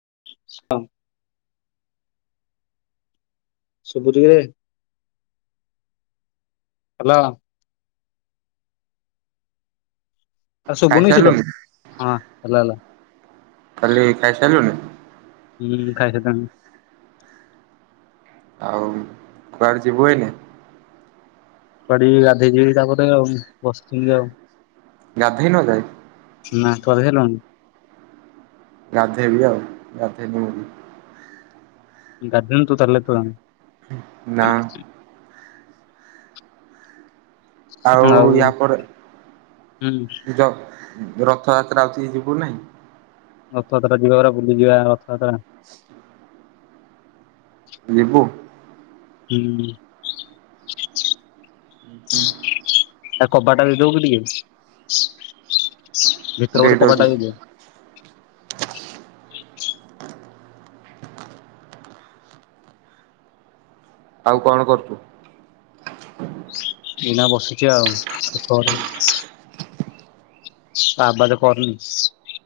[unintelligible] ଶବୁ ଚି ନା ନାହିଁ। ହାଲୋ। ଆ ଶୁଭନୁସିଦମ ଖାଇସାରିଲୁନି ହଁ ହେଲା ହେଲା। କାଲି ଖାଇସାଲୁନି? ହୁଁ ଖାଇସା [unintelligible] ଆଉ କୁଆଡେ ଯିବୁ ଏଇନେ? କୁଆଡେ ଯିବି ଗାଧେଇ ଯିବି ତାପରେ ଆଉ ବସଥିଲି ଆଉ। ଗାଧେଇନ ଏଯାଏ। ନା କହିଲେ କଣ? ଗାଧେଇ ବି ଆଉ ଗାଧେଇ ଗାଧେଇନୁ ତୁ ତାହେଲ ଏପର୍ଯ୍ୟନ୍ତ। ନା। ଆଉ ୟା ପରେ ଜ ରଥଯାତ୍ରା ହଉଛି ଯିବୁ ନାଇଁ? ରଥଯାତ୍ରା ଯିବା ପରା ବୁଲିଯିବା ରଥଯାତ୍ରା। ଯିବୁ? ହୁଁ। ଉ ହୁଁ। ଆ କବାଟ ଦେଇଦବୁ କି ଟିକେ? ଭିତର ଡେଟ୍ ପଟେ ଅଛି କବାଟଟା ଦେଇଦେ। ଆଉ କଣ କରୁଛୁ? ଏଇନା ବସୁଛି ଆଉ [unintelligible] [unintelligible] କରନି।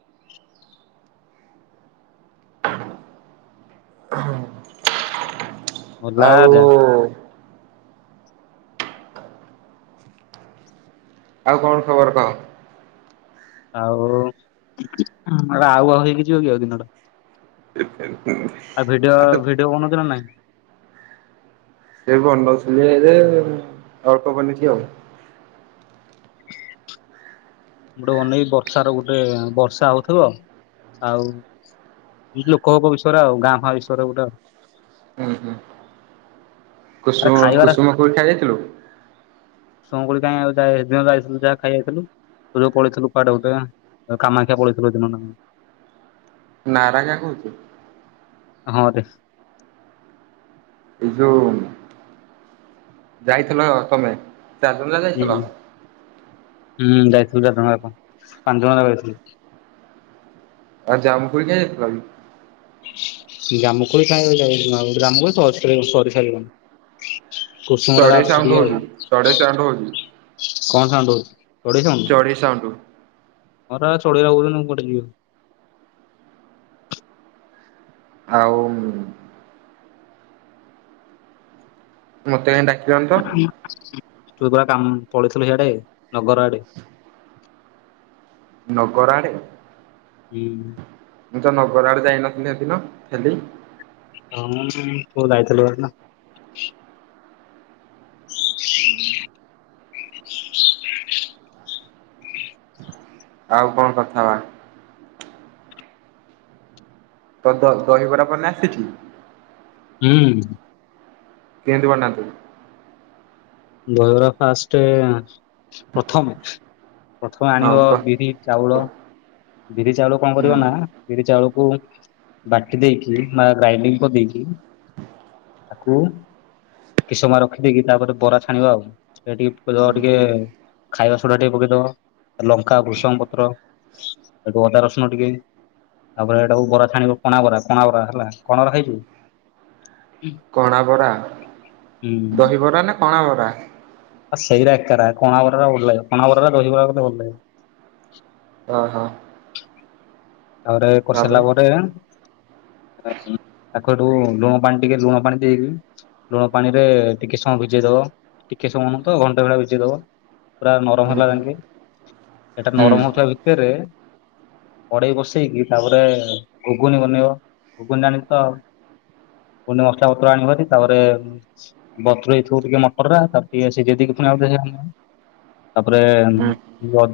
ଗଲା ଯା ଆଉ ଆଉ କଣ ଖବର କହ? ଆଉ ଆର ଆଉ-ଆଉ ହେଇକି ଯିବ କି ଆଉ ଦିନଟା। ଆଉ ଭିଡିଓ-ଭିଡିଓ ବନଉଛୁ ନା ନାଇଁ? ସେ ବନଉଥିଲି ଯେ ଅଳ୍ପ ବନେଇଛି ଆଉ। ଗୋଟେ ବନେଇବି ବର୍ଷ ର ଗୋଟେ ବର୍ଷା ହଉଥିବ ଆଉ ଏ ଯୋଉ କପ୍ ବିଷୟରେ ଆଉ ଗାଁ ଫାଁ ବିଷୟରେ ଗୋଟେ ଆରେ ଖାଇବାର କୁସୁମ-କୁସୁମକୁରୀ ଖାଇ ଦେଇଥିଲୁ? [unintelligible] କାଇଁ ଆଉ ଯାହା ଏଦିନ ଯାଇଥିଲୁ ଯାହା ଖାଇ ଯାଇଥିଲୁ। ତୁ ଯୋଉ ପଳେଇଥିଲୁ କୁଆଡେ ଗୋଟେ କାମାକ୍ଷା ପଳେଇଥିଲୁ ନାରାଗା କହୁଛୁ। ହଁରେ। ଏଇ ଯୋଉ ଯାଇଥିଲ ତମେ ଚାରି ଜଣ ହୁଁ ଯା-ଯାଇଥିଲା? ହୁଁ ଯାଇଥିଲୁ ଚାରିଜଣ ଯାକ ପାଞ୍ଚଜଣ ଯାକ ଯାଇଥିଲୁ। ଆ ଜାମୁକୋଳି [unintelligible] ଜାମୁକୋଳି ଖାଇବା ଯାଇଥିଲୁ ଜାମୁକୋଳି [unintelligible] ସାରିବନ। କୁସୁମ [unintelligible] କଣ ଚଢେଇ ହଉଛି ସାଉଣ୍ଡ ଚଢେଇ ସାଉଣ୍ଡ ହଉଛି ଚଢେଇ ସାଉଣ୍ଡ? ଚଢେଇ ସାଉଣ୍ଡ ଘରେବା ଚଢେଇ ଗୁରା ବୋବଉଛନ୍ତି ମୁଁ କୁଆଡ଼େ ଯିବି ଆଉ। ଆଉ ମତେ କାଇଁ ତୁ ପରା କାମ ପଳେଇଥିଲୁ ସେଆଡେ ନଗର ଆଡେ। ନଗର ଆଡେ। ହୁଁ। ମୁଁ ତ ନଗର ଆଡେ ଯାଇନଥିଲି ସେଦିନ ହଁ, ତୁ ଯାଇଥିଲୁ ବା ସେଦିନ। ଆଉ କଣ କଥା ହବା? ତ ଦ ଦହିବରା ବନେଇ ଆସିଛି? ହୁଁ। କେନ୍ତିି ବନାନ୍ତି? ଦହିବରା ଫାଷ୍ଟ ପ୍ରଥମେ ପ୍ରଥମେ ହଁ ଆଣିବ ତ ବିରି ଚାଉଳ ହୁଁ ବିରି ଚାଉଳ କଣ କରିବ ନା ହୁଁ ବିରି ଚାଉଳ ବାଟି ଦେଇକି ବା ଗାଇଡି କରି ଦେରିଦେଇକି ତାକୁ କି ସମୟ ରଖିଦେଇକି ତାପରେ ବରା। ଛାଣିବା ଆଉ ସେ ଟିକେ ଟିକେ ହୁଁ ଖାଇବା ସଡା ଟିକେ ପକେଇଦବା ଲଙ୍କା ଗୃଷଙ୍ଗ ପତ୍ର ଏଠ ଅଦା ରସୁଣ ଟିକେ ତାପରେ ଏଟା ବରା ଛାଣିବ କଣା ବରା କଣା ବରା ହେଲା କଣା ବରା ଖାଇଛୁ? କଣା ବରା ହୁଁ ଦହିବରା ନା କଣା ବରା। ଆ ସେଇଟା ଏକା କଣ ବର ଭଲ ଲାଗିବ କୋ ବରରେ ରହିବେ ଭଲ ଲାଗିବ। ହ ହୋ। ତାପରେ କରିସାରିଲା ପରେ ତାଖ ଏଠୁ ଲୁଣ ପାଣି ଟିକେ ଲୁଣ ପାଣି ଦେଇବି ଲୁଣ ପାଣି ରେ ଟିକେ ସମୟ ଭିଜେଇ ଦବ। ଟିକେ ସମୟ ନୁହ ତ ଘଣ୍ଟା ଭଳିଆ ବିଝେଇଦବ। ପୁରା ନରମ ହୁଁ ହେଲା ଯଙ୍କେ ଏଇଟା ହୁଁ ନରମ ହଉଥିବା ଭିତରେ କଡ଼େଇ ବସେଇ କି ଵସେଇକି ତାପରେ ଘୁଗୁନି ବନେଇବ ଘୁଗୁନି ଜାଣିଛ ତ ପୁଣି ମସଲା ପତ୍ର ଆଣିବୁହେରି ତାପରେ ବତୁରେଇ ଥିବୁ ହେଇଥିବ ଟିକେ ମଟର ତାକୁ ଟିକେ ସିଜେଇ ଦେଇକି ଆଉ ଥରେ [inaudible] ତାପରେ ହୁଁ ଅ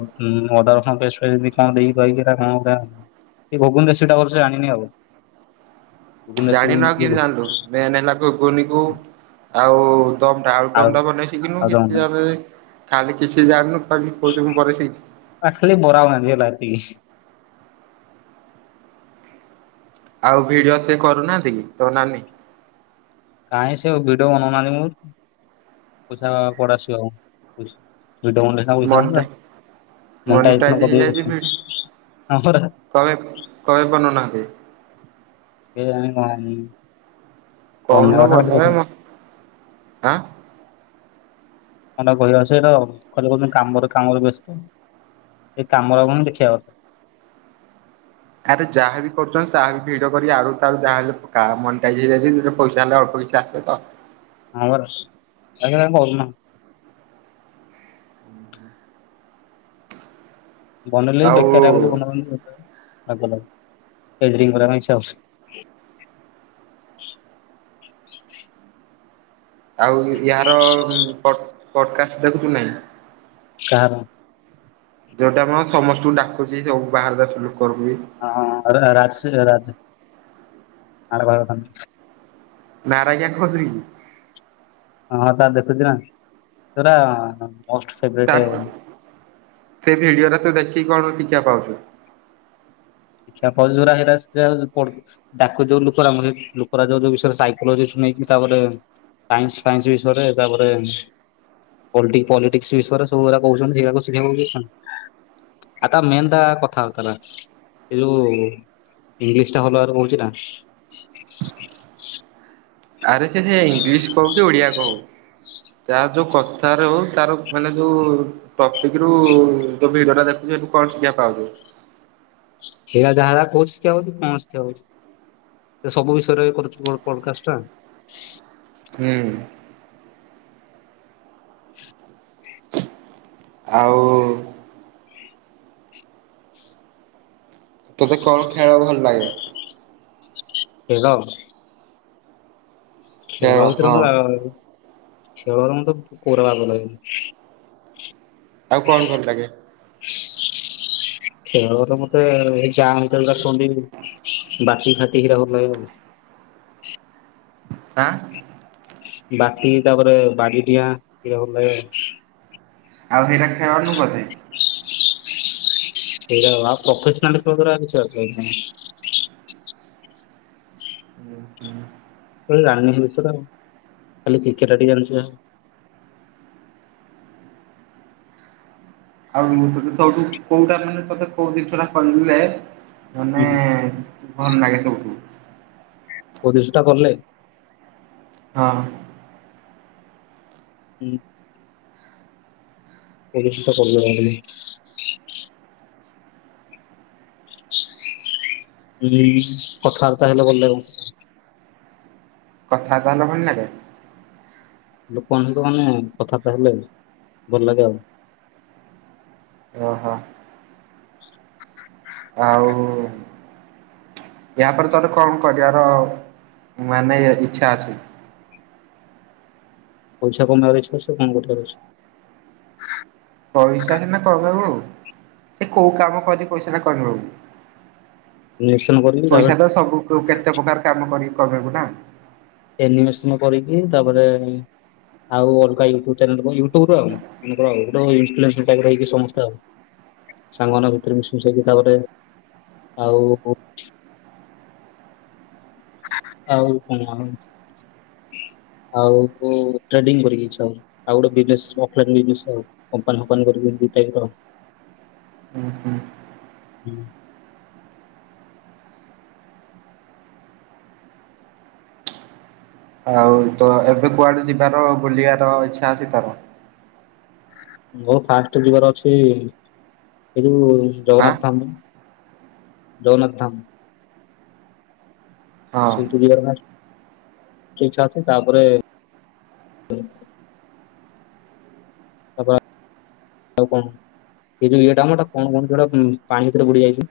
ଅଦାରସୁଣ ପେଷ୍ଟ କଣଦେଇ ଦେଇକି କଣ ଏ ଘୁଗୁନି ଦେ ସେଟା ଭଲସେ ଚ୍ଚାଣିନି ଆଉ। ଘୁଗୁନି ରେସିପି ଜାଣିନ କେ କେମିତି ଜାଣିଲୁ ମେନ ନେଲା ଗୁଗୁନି କୁ। ଆଉ ଦମଟା ଆଳ ଆଳୁ ଦମ ଟା ବନେଇସ କିିନୁ ଆଳୁଦମ୍ କିଛି [inaudible] ଖାଲି କିଛି ଜାଣିନୁ ଖାଲି କହୁଚୁ ମୁଁ କରିବି। ଆଖଲି ବୋରାଉ ନାଝ ଲାଗତି [inaudible] ଆଉ ଭିଡିଓ ସେ କରୁନାହାନ୍ତି କି ତୋ ନାନୀ? କାହିଁ ସେ ଭିଡ ବନଉନାହା ସେ ପଢା ଝିଅ। [inaudible] ପଇସା ମନିଟା ମଟା ମନିଟାଇଜ ଆସନ ହେଇଯାଇଛି ପକେଇକି [inaudible] ଭିଡି କବେ କବେ ବନୁନା। [unintelligible] ବନ୍ୟା କହୁନୁ କଥା ଖାଲି ଭଲ କହୁଛନ୍ତି ମ ଆଁ। ମ ବହି ଆସ ର ଘ କହୁ କାମରେ କାମରେ ବ୍ୟସ୍ତ ଏ କାମରକୁ ଦେଖିବା କଥା। ଭିଡ କରି ଆଳୁ ସରୁ ଯାହାହଲେ ମ ପଇସା ହେଲେ ଅଳ୍ପ କିଇଛି ଆସେ ତ? ହଁ ପରା ତା କହୁଉନା। ବନେଇଲେ ବି ଆଉ ବେକାରିଆ କରି ବନାଉଛନ୍ତି। ଆ ଏଟ୍ରି ବ ହଉଛି [inaudible] [unintelligible] ଆଉ ଏହାର ପଡକାଷ୍ଟ ଦେଖୁଛୁ ନାହିଁ? ହଁ। ଯୋଉଟା ଆମ ସମସ୍ତଙ୍କୁ ଡାକୁଛି ସବୁ ବାହାର ଦେଶରୁ। ହଁ ହ ରାଜ ରାଜ ଆର ଭ [inaudible] ନାରାଜ କ ଖଜୁର [inaudible] ହଁ ହଁ ତା ଦେଖୁଛି ନା ସେରା ତା ସେ ଭିଡିଓରେ ତୁ ଦେଖିକି କଣ ଶିଖିବା ପାଉଛୁ? ଶିକ୍ଷା ପାଉଛି ଜୋରା ହେରା ଶିକ୍ଷା ପ ତାକୁ ଯୋଉଁ ଲୋକ ମରି ଲୋକ ଯୋଉଁ ଯୋଉଁ ବିଷୟରେ ସାଇକୋଲାଗି। ନେଇକି ତାପରେ ସାଇନ୍ସ ଫାଇନ୍ସ ବିଷୟରେ ତାପରେ ପଲିଟିକ୍ସ ବିଷୟରେ ସବୁୁଡା କହୁଛନ୍ତିକୁ ଶିଖିବାକୁ ମିଳୁଛି। ଆଟା ମେନଟା ଟା କଥା ବାର୍ତା ରା। ହେଲୋ! [inaudible] ଆରେ ସେ ସେ ଇଂଲିଶ କହୁ କି ଓଡିଆ କହୁ! ତାର ଯୋଉ କଥାରେ ହଉ ତାର ମାନେ ଯୋଉ ଟପିକ ରୁ ଭିଡ଼ିଓ ଟା ଦେଖୁଛ ଏଠୁ କଣ ଶିକ୍ଷା ପାଉଛୁ? ହେରା ଯାହା ଯାହା କହୁଛି ଶିକ୍ଷା ପାଉଛୁ କଣ ଶିକ୍ଷା ପାଉଛୁ! ସେ ସବୁ ବିଷୟରେ କରୁଛ ମୋ କଲକାଷ୍ଟ ଟା? ହୁଁ। ଆଉ ତୋତେ କଣ ଖେଳ ଭଲ ଲାଗେ? ଖେଳ! ଖେଳ ଭିତରେ ଖେଳରେ ମତେ କୋଉରା ବାଗ ଲାଗେନି। ଆଉ କଣ ଭଲ ଲାଗେ? ଖେଳରେ ମତେ ଏଇ ଗାଁଭିତରେ ଯୋଉଟା କୁହନ୍ତି, ବାଟି ଫାଟି କିରା ଭଲ ଲାଗେ ଆଉ। ଆଁ? ବାଟି ତାପରେ ବାଡିଡିଆଁ ଏରା ଭଲ ଲାଗେ। ଆଉ ହେଇଟା ଖେଳନୁ ବୋଧେ? ସେଇଟା ଆଉ ପ୍ରୋଫେସନାଲ୍ ଖେଳ କଉରା ଅଛି। ହୁ ହୁଁ। ରାନୀ ଜିନିଷଟା ଖାଲି ଚିକେଟା ଟି ଜାଣିଛି ଯାହା। ଆଉ ତତେ ସବୁଠୁ କୋଉଟା ମାନେ ତତେ କଉ ଜିନିଷଟା କଲେ ମାନେ ହୁଁ ଭଲ ଲାଗେ ସବୁଠୁ? ପରିସ୍ରା କଲ? ହଁ। ହୁଁ। [unintelligible] ଲି କଥାବାର୍ତ୍ତା ହେଲେ ଭଲ ଲାଗୁନି? କଥା ତାହଲେ ଭଲ ନାଗେ ବନ୍ଧୁ ମାନେ କଥା ତ ହେଲେ ଭଲ ଲାଗେ ଆଉ। ଓ ହୋ। ଆଉ ୟାପରେ ତୋର କଣ କରିବାର ମାନେ ଇଚ୍ଛା ଅଛି? ପଇସା କମେଇବାର ଇଛା ଅଛି ଆଉ କଣ କରିବାର ଅଛି। ପଇସା ସିନା କରିଦେବୁ ଏ କୋଉ କାମ କରି ପଇସା ଟା କରିଦବୁ? ଇନଭେଷ୍ଟମେଣ୍ଟ କରିକି ତାପରେ ପଇସା ତ ସବୁ ପ୍ରକା କେତେ ପ୍ରକାର କାମ କରିକି କମେଇବୁ ନା ଏନିମେସନ କରିକି ତାପରେ ଆଉ ଅଲଗା ୟୁଟୁବ୍ ଚାନେଲ ଖୋଲିବୁ ୟୁଟୁବ୍ ରୁ ଆଉ ୟୁଟୁବ ରିପ୍ଲସ୍ ସେଟେଲ ସମସ୍ତେ ସାଙ୍ଗମାନଙ୍କ ଭିତରେ ମିଶି ମିଶାକି ତାପରେ ଆଉ ଆଉ ତମର? [inaudible] ଆଉ ଟ୍ରେଡିଙ୍ଗ୍ କରିକି ଇଛା ହଉଚି ଆଉ ଗୋଟେ ବିଜିନେସ୍ କମ୍ପାନୀ ବିଜିନେସ୍ କମ୍ପାନୀ ଫମ୍ପାନୀ କରିକି ଟାଇପ୍ ର ହୁଁ। ହୁଁ ହୁଁ। ଆଉ ତ ଏବେ କୁଆଡେ ଯିବାର ବୁଲିବାର ଇଚ୍ଛା ଅଛି ତୋର? ମୁ ଫାଷ୍ଟ ଯିବାର ଅଛି, ଏଇ ଯୋଉ ଆଁ ଜଗନ୍ନାଥ ଧାମ ଜଗନ୍ନାଥ ଧାମ ହଁ ସେ ଦୁନିଆର ନାଥ ଇଛା ଅଛି ତାପରେ [unintelligible] ଆଉ କଣ ଏଇ ଯୋଉଇଏଟା ମ କଣ କୁହନ୍ତି ଯୋଉଟା ପାଣି ଭିତରେ ବୁଡ଼ି ଯାଇଛି।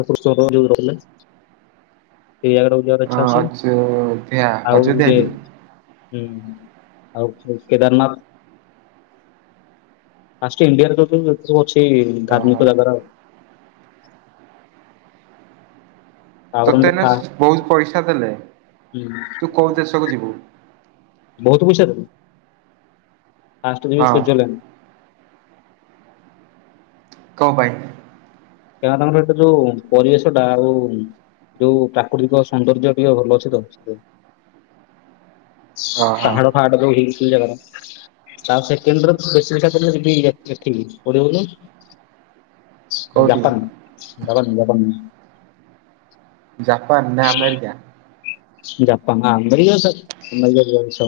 କୃଷ୍ଣ ଯୋଉ ରହିଲେ ସେ ଜାଗା ଟିକୁ ଯିବାର ଅଛି। ଇଚ୍ଛା ଅଯୋଧ୍ୟା ଆଉ ଅଯୋଧ୍ୟା ଇଏ କି? ହୁଁ ଆଉ କେଦାରନାଥ୍? ଫାଷ୍ଟ ଇଣ୍ଡିଆରେ ଯୋଉ ଯୋଉ ସବୁ ଅଛି ଓହୋ। ଧାର୍ମିକ ଜାଗାରା। [unintelligible] ତାପରେ ତତେ ମତେ ଏଇନା ଫା ବହୁତ ପଇସା ଦେଲେ ହୁଁ ତୁ କୋଉ ଦେଶକୁ ଯିବୁ? ବହୁତ ପଇସା ଦେବେ ପାଷ୍ଟେ ଯିବି ହଁ ସୂର୍ଯ୍ୟଲାନ୍ଟ୍। କଅଁ ପାଇଁ? କାରଣ ତାଙ୍କର ଏଟା ଯୋଉ ପରିବେଶ ଟା ଆଉ ଯୋଉ ପ୍ରାକୃତିକ ସୌନ୍ଦର୍ଯ୍ୟ ଟିକେ ଭଲ ଅଛି ତ ସେଥିପାଇଁ। [inaudible] ହଁ ହଁ ପାହାଡ଼ ଫାହାଡ଼ ଯୋଉଠି ଦି ଯାଗାରେ ତା ସେକେଣ୍ଡରେ ସ୍ପେସିପିକାଲି ଯିବି ଏ ଏଠିକି କୋଉଠି କହିଲୁ [inaudible] ଜାପାନ୍ ଜାପାନ୍ ଜାପାନ୍। ଜାପାନ୍ ନା ଆମେରିକା। ଜାପାନ୍ ଆମେରିକା ଛାଡ଼େ ଆମେରିକା ଯିବାନି ସ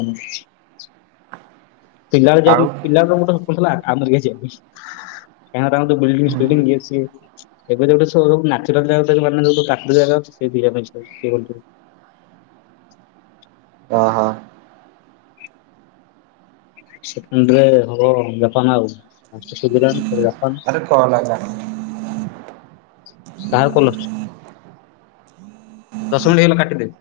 ପିଲାବେଳେ ଆଉ ପିଲାବେଳେ ଗୋଟେ ସ୍ବପ୍ନ ଥିଲା ଆମେରିକା ଯିବା ବୋଲି। କାହିଁକିନା ତାଙ୍କର ବଲ୍ଡିଙ୍ଗ୍ ସ୍ଟେଡିଙ୍ଗ୍ ଇଏ ସିଏ ଏବେତ ଗୋଟେ ସୋ ରୁମ୍ ନାଚୁରାଲ୍ ଜାଗାଟେ ଦେଖିବୁ ମାନେ ତୁ କହିବୁ କାଚା ଯେଗାକୁ ଆସିଚି। [unintelligible] ଓହୋ ସେକେଣ୍ଡରେ ହବ ଜାପାନ୍ ଆଉ ସୂର୍ଯ୍ୟଲାନ୍ଟ୍ ଜାପାନ୍। ଆରେ କହନା ଯା କାହାର କଲ୍ ଆସୁଚି। ଦଶ ମିନିଟ୍ ହେଇଗଲା କାଟିଦେ।